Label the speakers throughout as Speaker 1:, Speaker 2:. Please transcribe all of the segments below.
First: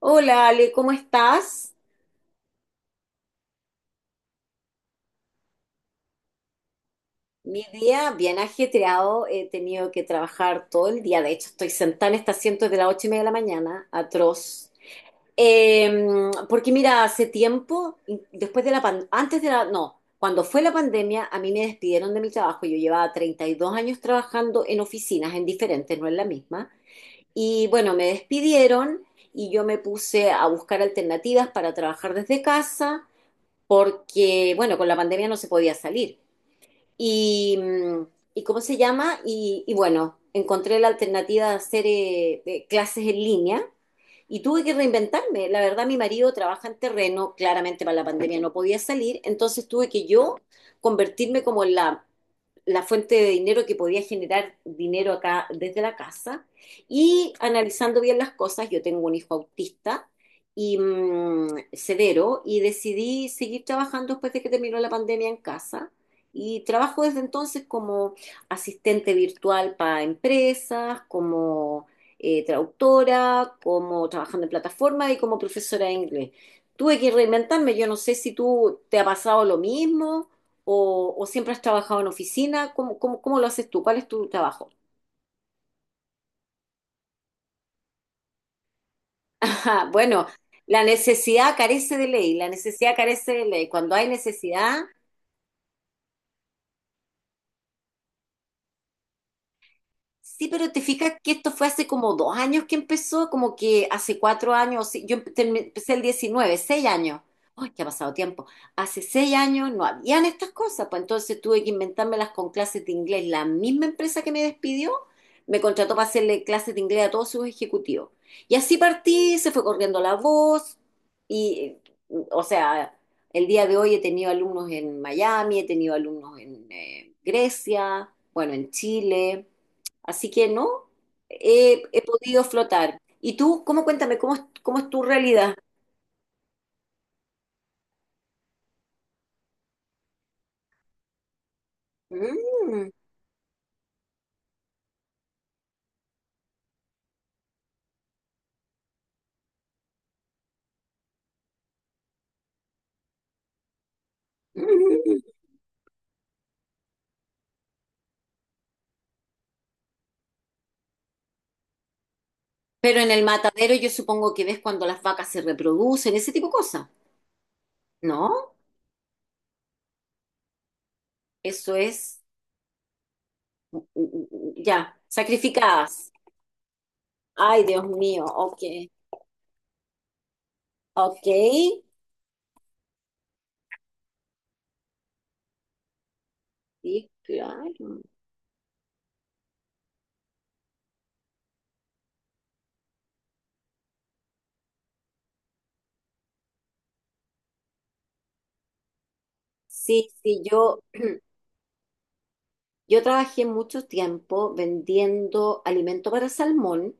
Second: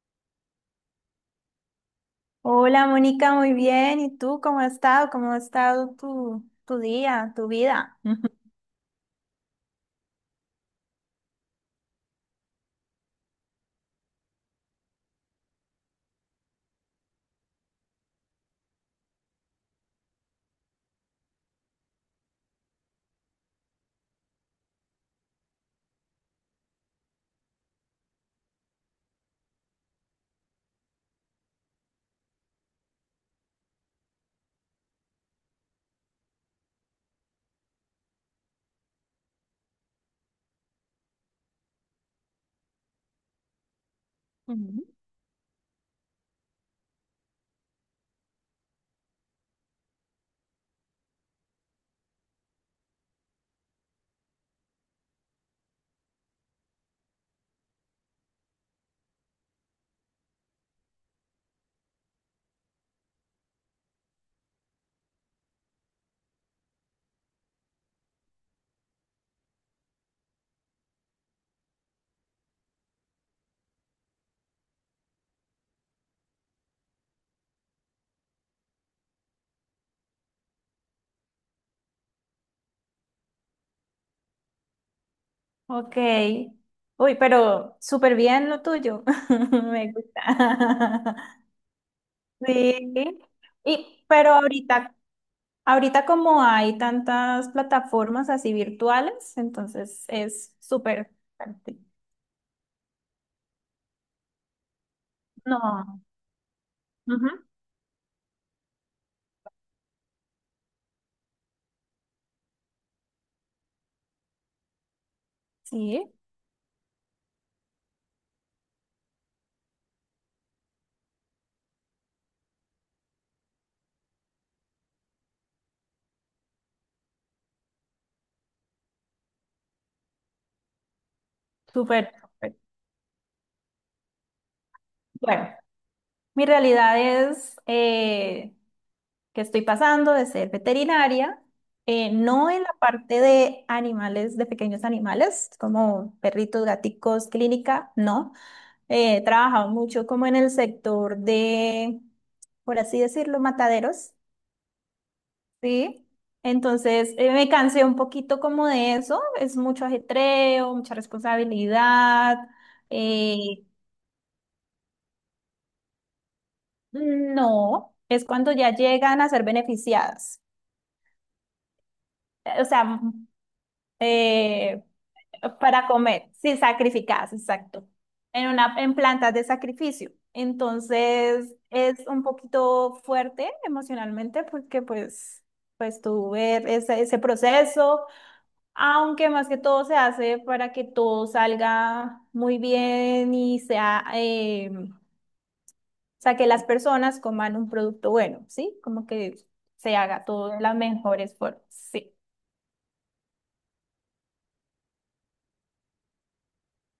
Speaker 1: Hola Ale, ¿cómo estás?
Speaker 2: Hola Mónica, muy bien. ¿Y tú cómo has estado? ¿Cómo ha estado tu día, tu
Speaker 1: Mi
Speaker 2: vida?
Speaker 1: día bien ajetreado, he tenido que trabajar todo el día, de hecho estoy sentada en este asiento desde las 8:30 de la mañana, atroz. Porque mira, hace tiempo, después de la antes de la, no, cuando fue la pandemia, a mí me despidieron de mi trabajo, yo llevaba 32 años trabajando en oficinas, en diferentes, no en la misma, y bueno, me despidieron y yo me puse a buscar alternativas para trabajar desde casa porque, bueno, con la pandemia no se podía salir. Y, mm, y ¿cómo se llama? Y bueno, encontré la alternativa de hacer clases en línea y tuve que
Speaker 2: Ujú.
Speaker 1: reinventarme. La verdad, mi marido trabaja en terreno, claramente para la pandemia no podía salir, entonces tuve que yo convertirme como en la fuente de dinero que podía generar dinero acá desde la casa. Y analizando bien las cosas, yo tengo un hijo autista y severo y decidí seguir trabajando después de que terminó la pandemia en casa. Y trabajo desde entonces como asistente virtual para empresas, como traductora, como trabajando en plataformas y como profesora de inglés. Tuve que reinventarme, yo no sé si tú te ha pasado lo mismo o, ¿siempre has trabajado en oficina? ¿Cómo lo haces tú? ¿Cuál es tu trabajo?
Speaker 2: Ok. Uy, pero súper bien lo tuyo.
Speaker 1: Ajá,
Speaker 2: Me
Speaker 1: bueno, la
Speaker 2: gusta.
Speaker 1: necesidad carece de ley, la
Speaker 2: Sí.
Speaker 1: necesidad carece de ley. Cuando
Speaker 2: Y,
Speaker 1: hay
Speaker 2: pero
Speaker 1: necesidad,
Speaker 2: ahorita, ahorita como hay tantas plataformas así virtuales, entonces
Speaker 1: sí,
Speaker 2: es
Speaker 1: pero te
Speaker 2: súper
Speaker 1: fijas que esto fue
Speaker 2: práctico.
Speaker 1: hace como 2 años que empezó, como que hace 4 años, sí, yo empecé el
Speaker 2: No.
Speaker 1: 19, 6 años.
Speaker 2: Ujú.
Speaker 1: ¡Ay, que ha pasado tiempo! Hace 6 años no habían estas cosas, pues entonces tuve que inventármelas con clases de inglés. La misma empresa que me despidió me contrató para
Speaker 2: Sí,
Speaker 1: hacerle clases de inglés a todos sus ejecutivos. Y así partí, se fue corriendo la voz y, o sea, el día de hoy he tenido alumnos en Miami, he tenido alumnos en Grecia, bueno, en Chile. Así que no, he
Speaker 2: súper,
Speaker 1: podido
Speaker 2: súper.
Speaker 1: flotar. ¿Y tú, cómo cuéntame, cómo es tu
Speaker 2: Bueno,
Speaker 1: realidad?
Speaker 2: mi realidad es que estoy pasando de ser veterinaria, no en la
Speaker 1: Mm,
Speaker 2: parte de animales, de pequeños animales, como perritos, gaticos, clínica, no. He trabajado mucho como en el sector de, por así decirlo, mataderos,
Speaker 1: mm.
Speaker 2: ¿sí? Entonces, me cansé un poquito como de eso, es mucho ajetreo, mucha responsabilidad.
Speaker 1: Pero en el
Speaker 2: eh,
Speaker 1: matadero yo supongo que ves cuando las vacas se reproducen, ese tipo de cosas.
Speaker 2: no, es
Speaker 1: No,
Speaker 2: cuando ya llegan a ser beneficiadas.
Speaker 1: eso es,
Speaker 2: O sea, eh,
Speaker 1: ya,
Speaker 2: para
Speaker 1: sacrificadas.
Speaker 2: comer, sí, sacrificadas,
Speaker 1: Ay, Dios
Speaker 2: exacto.
Speaker 1: mío,
Speaker 2: En
Speaker 1: ok,
Speaker 2: una, en plantas de sacrificio.
Speaker 1: ok.
Speaker 2: Entonces, es un poquito fuerte emocionalmente porque pues, pues tú ver
Speaker 1: Sí,
Speaker 2: ese
Speaker 1: claro.
Speaker 2: proceso, aunque más que todo se hace para que todo salga muy bien y sea, o sea, que las personas coman un producto bueno, ¿sí? Como que se
Speaker 1: Sí,
Speaker 2: haga
Speaker 1: sí,
Speaker 2: todo de las
Speaker 1: yo,
Speaker 2: mejores formas, sí.
Speaker 1: Yo trabajé mucho tiempo vendiendo alimento para salmón,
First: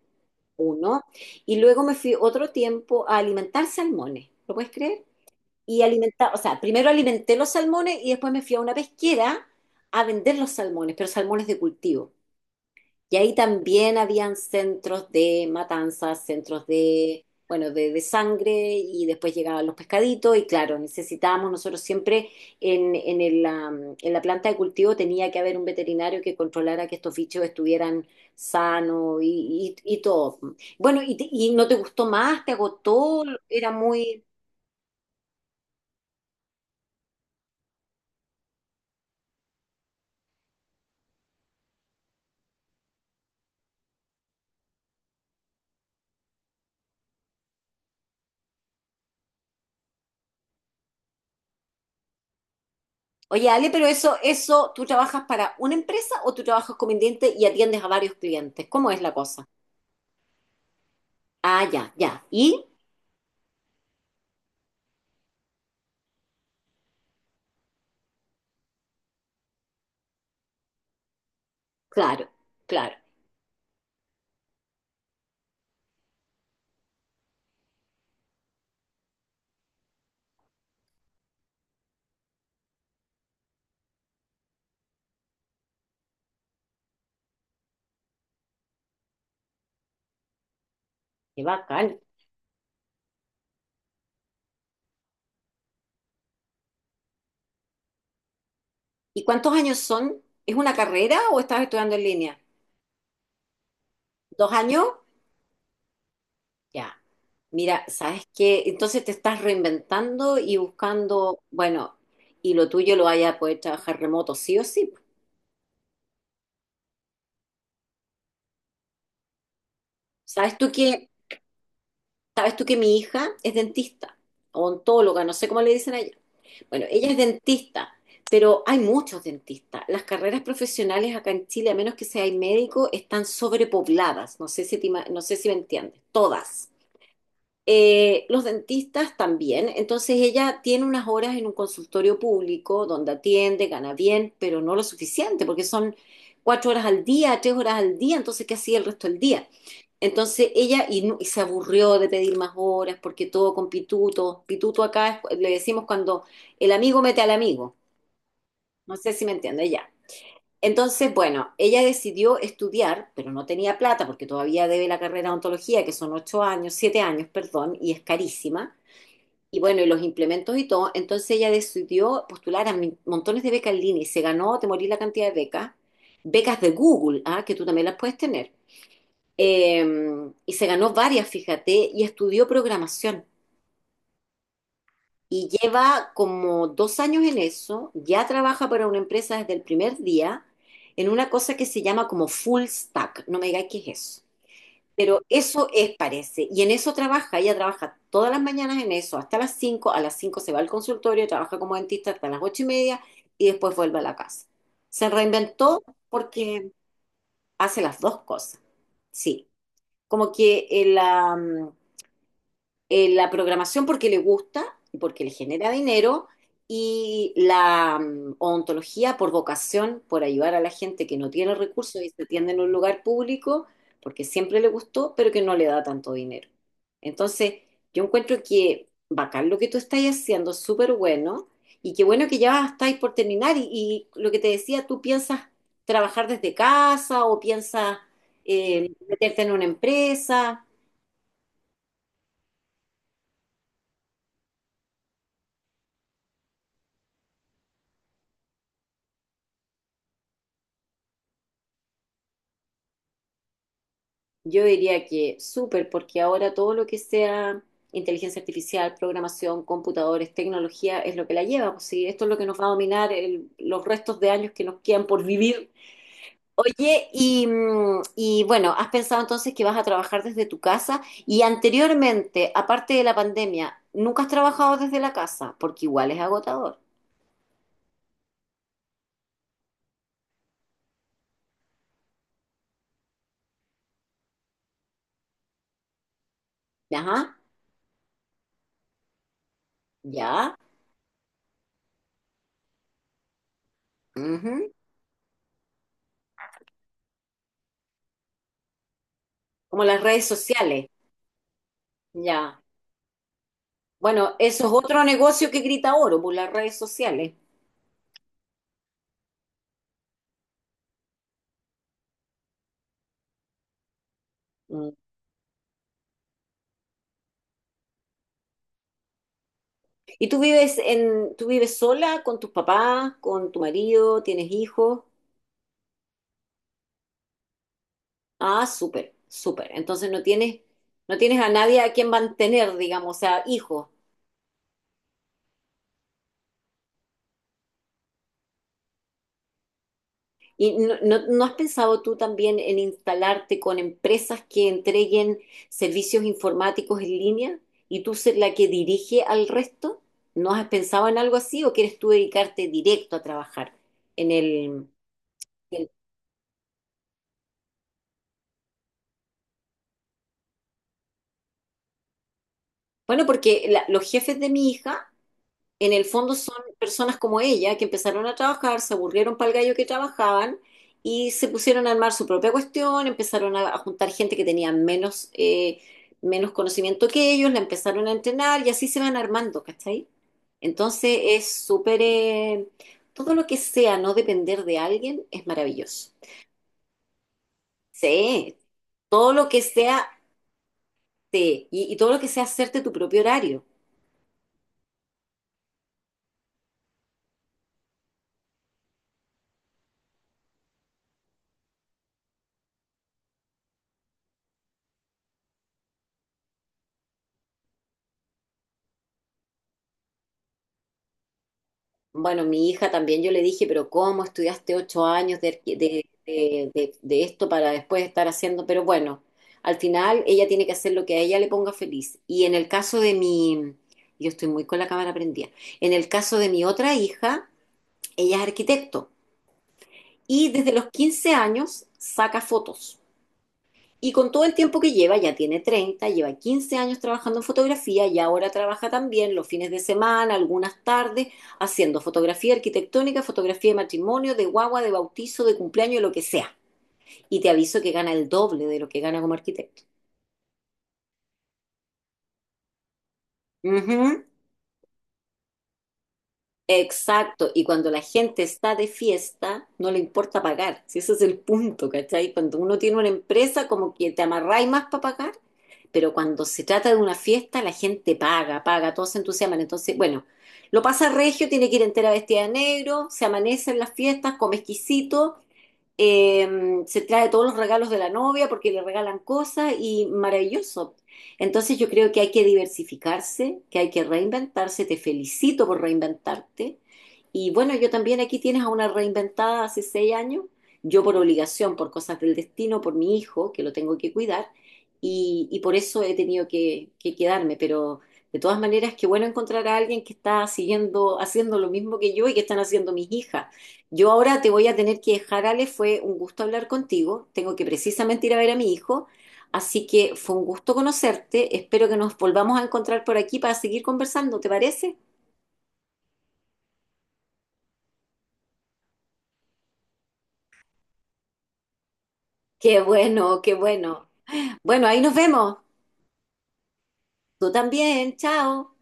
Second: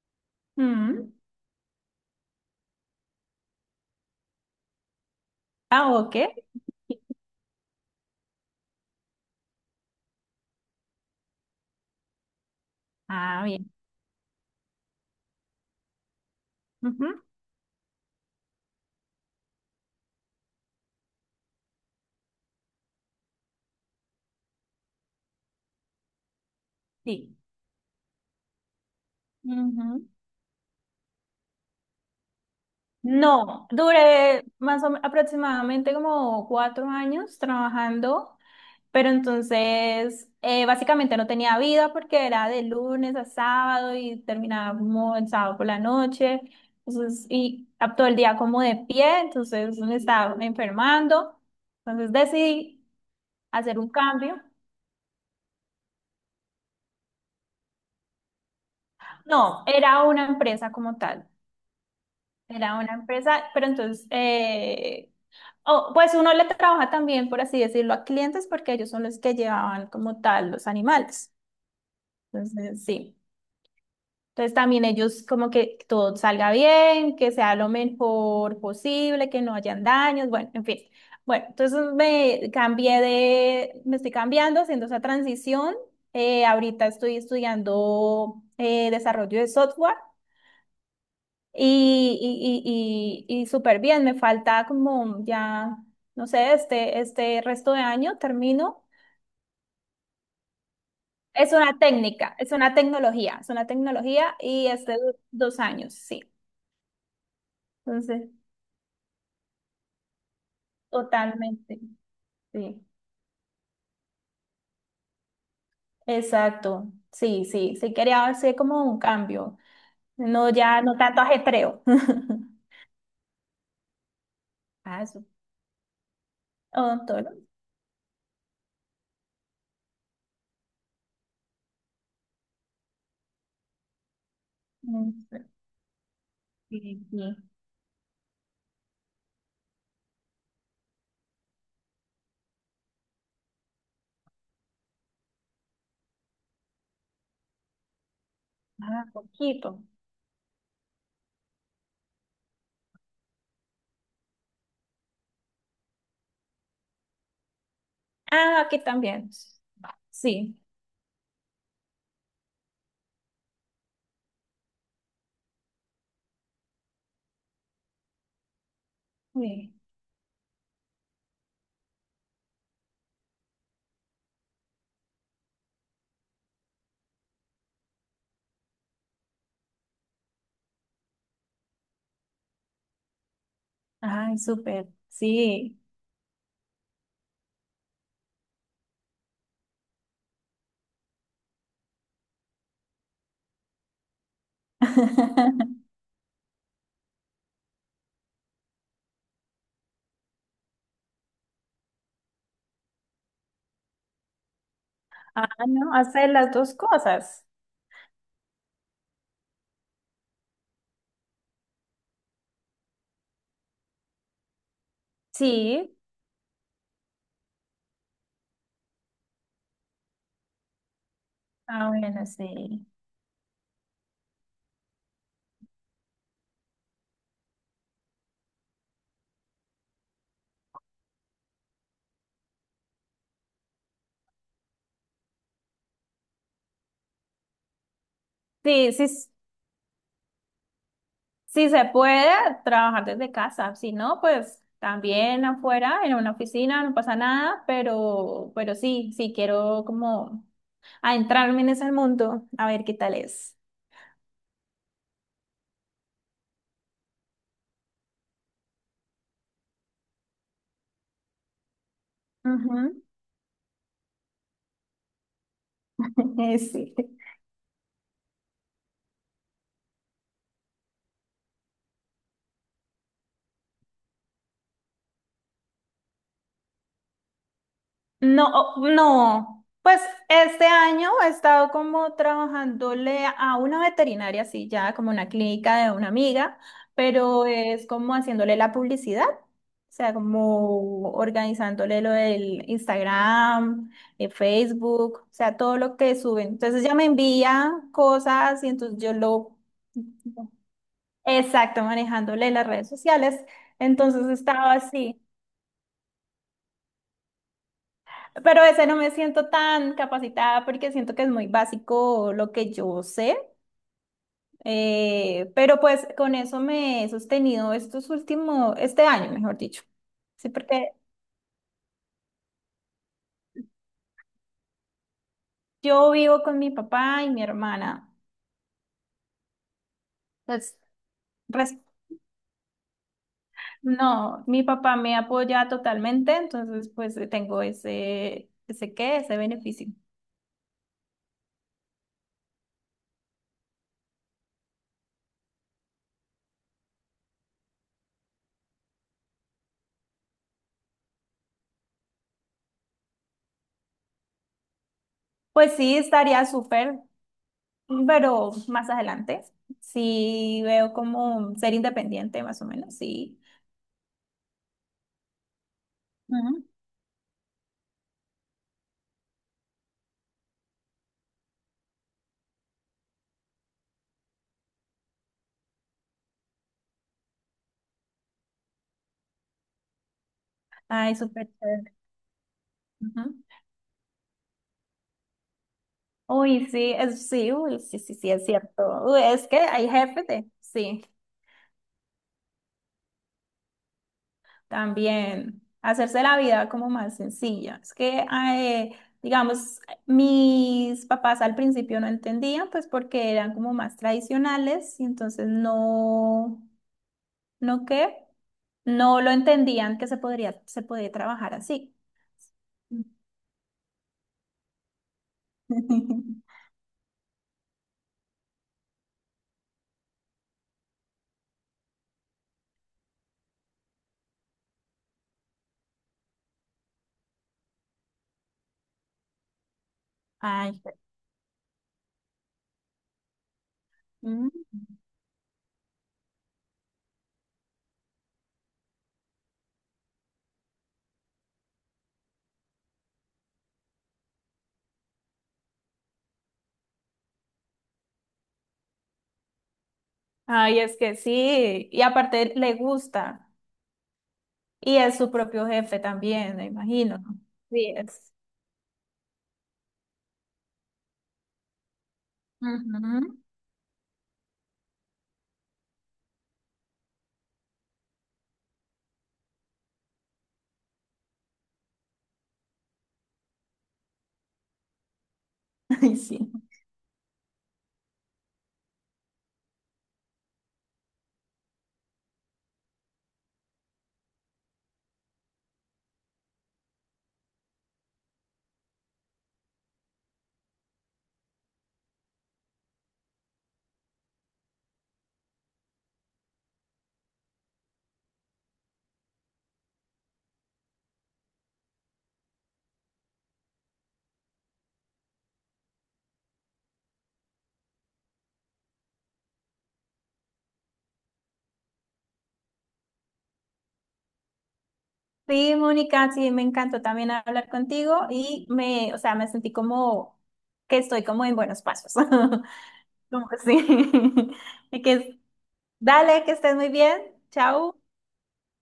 Speaker 1: uno,
Speaker 2: Mm.
Speaker 1: y luego me fui otro tiempo a alimentar salmones, ¿lo puedes creer? Y
Speaker 2: Ah, ok.
Speaker 1: alimentar, o sea, primero alimenté los salmones y después me fui a una pesquera a vender los salmones, pero salmones de cultivo. Y ahí
Speaker 2: Ah, bien.
Speaker 1: también habían centros de matanzas, centros
Speaker 2: Ujú.
Speaker 1: de, bueno, de sangre y después llegaban los pescaditos y claro, necesitábamos nosotros siempre en la planta de cultivo tenía que haber un veterinario que controlara que estos
Speaker 2: Sí.
Speaker 1: bichos estuvieran sanos y
Speaker 2: Ujú.
Speaker 1: todo. Bueno, y, ¿y no te gustó más? ¿Te agotó?
Speaker 2: No,
Speaker 1: Era muy.
Speaker 2: duré más aproximadamente como cuatro años trabajando, pero entonces básicamente no tenía vida porque era de lunes a sábado y terminaba como el sábado por la noche, entonces, todo el día como de pie, entonces me estaba enfermando, entonces decidí
Speaker 1: Oye, Ale,
Speaker 2: hacer
Speaker 1: pero
Speaker 2: un
Speaker 1: eso,
Speaker 2: cambio.
Speaker 1: eso, ¿tú trabajas para una empresa o tú trabajas como independiente y atiendes a varios clientes? ¿Cómo es la cosa?
Speaker 2: No, era una empresa como tal.
Speaker 1: Ah, ya, ya. ¿Y?
Speaker 2: Era una empresa, pero entonces, oh, pues uno le trabaja también, por así decirlo, a clientes porque ellos son los que llevaban como tal los animales.
Speaker 1: Claro,
Speaker 2: Entonces,
Speaker 1: claro.
Speaker 2: sí. Entonces también ellos como que todo salga bien, que sea lo mejor posible, que no hayan daños, bueno, en fin. Bueno, entonces me cambié de, me estoy cambiando, haciendo esa transición. Ahorita estoy estudiando desarrollo de software.
Speaker 1: Qué bacán.
Speaker 2: Y, y súper bien, me falta como ya, no sé, este resto de año termino.
Speaker 1: ¿Y cuántos años son? ¿Es una carrera o
Speaker 2: Es
Speaker 1: estás
Speaker 2: una
Speaker 1: estudiando en
Speaker 2: técnica,
Speaker 1: línea?
Speaker 2: es una tecnología
Speaker 1: ¿Dos
Speaker 2: y es
Speaker 1: años?
Speaker 2: de dos años, sí.
Speaker 1: Ya. Mira, ¿sabes
Speaker 2: Entonces,
Speaker 1: qué? Entonces te estás reinventando y buscando,
Speaker 2: totalmente,
Speaker 1: bueno, y lo
Speaker 2: sí.
Speaker 1: tuyo lo vaya a poder trabajar remoto, sí o sí.
Speaker 2: Exacto, sí, sí, sí quería hacer como un cambio, no
Speaker 1: ¿Sabes tú
Speaker 2: ya, no
Speaker 1: que,
Speaker 2: tanto ajetreo.
Speaker 1: ¿Sabes tú que mi hija es dentista,
Speaker 2: Ah,
Speaker 1: odontóloga,
Speaker 2: eso.
Speaker 1: no sé cómo le dicen allá. Bueno, ella es
Speaker 2: Odontólogo.
Speaker 1: dentista, pero hay muchos dentistas. Las carreras profesionales acá en Chile, a menos que seas médico, están sobrepobladas. No
Speaker 2: Mm.
Speaker 1: sé si me entiendes. Todas.
Speaker 2: Sí, sí.
Speaker 1: Los dentistas también. Entonces ella tiene unas horas en un consultorio público donde atiende, gana bien, pero no lo suficiente, porque son 4 horas al día, 3 horas al día. Entonces, ¿qué hacía el
Speaker 2: Ah,
Speaker 1: resto del día?
Speaker 2: poquito.
Speaker 1: Entonces ella y, y se aburrió de pedir más horas porque todo con pituto. Pituto acá le decimos cuando el amigo mete al amigo.
Speaker 2: Ah, aquí
Speaker 1: No sé si
Speaker 2: también.
Speaker 1: me entiende ya.
Speaker 2: Sí,
Speaker 1: Entonces, bueno, ella decidió estudiar, pero no tenía plata porque todavía debe la carrera de odontología, que son 8 años, 7 años, perdón, y es carísima. Y
Speaker 2: sí.
Speaker 1: bueno, y los implementos y todo. Entonces ella decidió postular a montones de becas en línea y se ganó, te morí la cantidad de becas. Becas de Google, ¿ah? Que tú también las puedes tener. Eh, y se ganó varias, fíjate, y estudió programación.
Speaker 2: Ay, súper,
Speaker 1: Y
Speaker 2: sí.
Speaker 1: lleva como 2 años en eso, ya trabaja para una empresa desde el primer día, en una cosa que se llama como full stack. No me digáis qué es eso. Pero eso es, parece. Y en eso trabaja, ella trabaja todas las mañanas en eso, hasta las 5 a las 5 se va al consultorio, trabaja como dentista hasta las 8:30 y después vuelve a la casa. Se
Speaker 2: Ah,
Speaker 1: reinventó
Speaker 2: no, hacer las
Speaker 1: porque
Speaker 2: dos cosas.
Speaker 1: hace las dos cosas. Sí, como que el, la programación porque le gusta y porque le genera
Speaker 2: Sí.
Speaker 1: dinero y la odontología por vocación, por ayudar a la gente que no tiene
Speaker 2: Ah,
Speaker 1: recursos y se
Speaker 2: bueno,
Speaker 1: atiende en un
Speaker 2: sí.
Speaker 1: lugar público porque siempre le gustó, pero que no le da tanto dinero. Entonces, yo encuentro que bacán lo que tú estás haciendo, súper bueno, y qué bueno que ya estáis por terminar y lo que te decía, tú piensas trabajar desde casa o piensas
Speaker 2: Sí, sí, s-
Speaker 1: meterte en una empresa.
Speaker 2: sí se puede trabajar desde casa. Si no, pues también afuera, en una oficina, no pasa nada, pero sí, sí quiero como adentrarme en ese mundo, a ver qué tal es.
Speaker 1: Yo diría que súper, porque ahora todo lo que sea inteligencia artificial, programación, computadores, tecnología, es lo que la lleva. Pues sí, esto es lo que nos va a
Speaker 2: Ujú.
Speaker 1: dominar los restos de años que nos quedan por vivir.
Speaker 2: Sí.
Speaker 1: Oye, y bueno, ¿has pensado entonces que vas a trabajar desde tu casa? Y anteriormente, aparte de la pandemia, ¿nunca has trabajado desde la casa? Porque igual es agotador.
Speaker 2: No, oh, no. Pues este año he estado como trabajándole a una veterinaria, sí, ya como una clínica de una amiga,
Speaker 1: Ajá,
Speaker 2: pero es como haciéndole la publicidad, o sea,
Speaker 1: ya.
Speaker 2: como organizándole lo del Instagram,
Speaker 1: Ujú.
Speaker 2: Facebook, o sea, todo lo que suben. Entonces ya me envía cosas y entonces yo lo...
Speaker 1: Como las redes sociales,
Speaker 2: Exacto, manejándole
Speaker 1: ya.
Speaker 2: las redes sociales. Entonces
Speaker 1: Bueno, eso es
Speaker 2: estaba
Speaker 1: otro
Speaker 2: así.
Speaker 1: negocio que grita oro, por las redes sociales.
Speaker 2: Pero ese no me siento tan capacitada porque siento que es muy básico lo que yo sé.
Speaker 1: Mm.
Speaker 2: Pero pues con eso me he sostenido estos últimos, este año, mejor dicho. Sí, porque
Speaker 1: ¿Tú vives sola con tus papás, con tu marido, tienes hijos?
Speaker 2: yo vivo con mi papá y mi hermana.
Speaker 1: Ah, súper, súper. Entonces no tienes,
Speaker 2: Pues,
Speaker 1: no tienes a
Speaker 2: res-
Speaker 1: nadie a quien mantener, digamos, o sea, hijos.
Speaker 2: no, mi papá me apoya totalmente, entonces pues tengo ese qué, ese beneficio.
Speaker 1: ¿Y no has pensado tú también en instalarte con empresas que entreguen servicios informáticos en línea y tú ser la que dirige al resto? ¿No has pensado en algo así o quieres tú dedicarte directo a trabajar en el
Speaker 2: Pues
Speaker 1: en-
Speaker 2: sí, estaría súper, pero más adelante. Sí, veo como ser independiente, más o menos,
Speaker 1: Bueno,
Speaker 2: sí.
Speaker 1: porque los jefes de mi hija en el fondo son personas como ella que empezaron a trabajar, se aburrieron para el gallo que trabajaban y se pusieron a armar su propia cuestión, empezaron a juntar gente que tenía menos, menos conocimiento que ellos, la empezaron a entrenar y así se van armando, ¿cachai?
Speaker 2: Ay,
Speaker 1: Entonces
Speaker 2: súper
Speaker 1: es
Speaker 2: chévere.
Speaker 1: súper. Todo
Speaker 2: Ujú.
Speaker 1: lo que sea no depender de alguien es maravilloso.
Speaker 2: Uy, sí, es, sí, uy, sí, sí, sí, es
Speaker 1: Sí,
Speaker 2: cierto. Uy,
Speaker 1: todo
Speaker 2: es
Speaker 1: lo
Speaker 2: que
Speaker 1: que
Speaker 2: hay
Speaker 1: sea.
Speaker 2: jefes de, sí,
Speaker 1: Sí, y todo lo que sea hacerte tu propio horario.
Speaker 2: también hacerse la vida como más sencilla. Es que, digamos, mis papás al principio no entendían, pues porque eran como más tradicionales y entonces no, ¿no qué? No lo entendían que se se podía trabajar así.
Speaker 1: Bueno, mi hija también yo le dije, pero ¿cómo estudiaste 8 años de, de esto para después estar haciendo? Pero bueno, al final ella tiene que hacer lo que a ella le ponga feliz. Y en el caso de mi, yo estoy muy con la cámara prendida, en el caso de mi otra hija, ella es arquitecto y desde
Speaker 2: Ay.
Speaker 1: los 15 años saca fotos. Y con todo
Speaker 2: Mm.
Speaker 1: el tiempo que lleva, ya tiene 30, lleva 15 años trabajando en fotografía y ahora trabaja también los fines de semana, algunas tardes, haciendo fotografía arquitectónica, fotografía de matrimonio, de guagua, de bautizo, de cumpleaños, de lo que sea. Y te aviso que gana el doble de lo que gana como arquitecto.
Speaker 2: Ay, es que sí, y aparte le gusta.
Speaker 1: Ujú,
Speaker 2: Y es su propio jefe también, me imagino.
Speaker 1: exacto. Y cuando
Speaker 2: Sí
Speaker 1: la
Speaker 2: es.
Speaker 1: gente está de fiesta, no le importa pagar. Si ese es el punto, ¿cachai? Cuando uno tiene una
Speaker 2: Ujú.
Speaker 1: empresa, como que te amarráis más para pagar. Pero cuando se trata de una fiesta, la gente paga, paga, todos se entusiasman. Entonces, bueno, lo pasa regio, tiene que ir entera vestida de negro, se amanece en las fiestas, come exquisito
Speaker 2: Ay, sí.
Speaker 1: eh, se trae todos los regalos de la novia porque le regalan cosas y maravilloso. Entonces yo creo que hay que diversificarse, que hay que reinventarse. Te felicito por reinventarte. Y bueno, yo también aquí tienes a una reinventada hace 6 años, yo por obligación, por cosas del destino, por mi hijo, que lo tengo que cuidar, y por eso he tenido que quedarme. Pero de todas maneras, qué bueno encontrar a alguien que está siguiendo, haciendo lo mismo que yo y que están haciendo mis hijas. Yo ahora te voy a tener que dejar, Ale, fue un gusto hablar contigo. Tengo que precisamente ir a ver a mi hijo, así que fue un gusto conocerte. Espero que nos volvamos a encontrar por aquí para seguir conversando, ¿te parece?
Speaker 2: Sí, Mónica, sí, me encantó también hablar contigo y me, o sea, me sentí como que estoy como en buenos pasos.
Speaker 1: Qué bueno,
Speaker 2: Como
Speaker 1: qué
Speaker 2: así.
Speaker 1: bueno. Bueno, ahí
Speaker 2: Y
Speaker 1: nos
Speaker 2: que
Speaker 1: vemos.
Speaker 2: dale, que estés muy bien.
Speaker 1: Tú
Speaker 2: Chao.
Speaker 1: también, chao.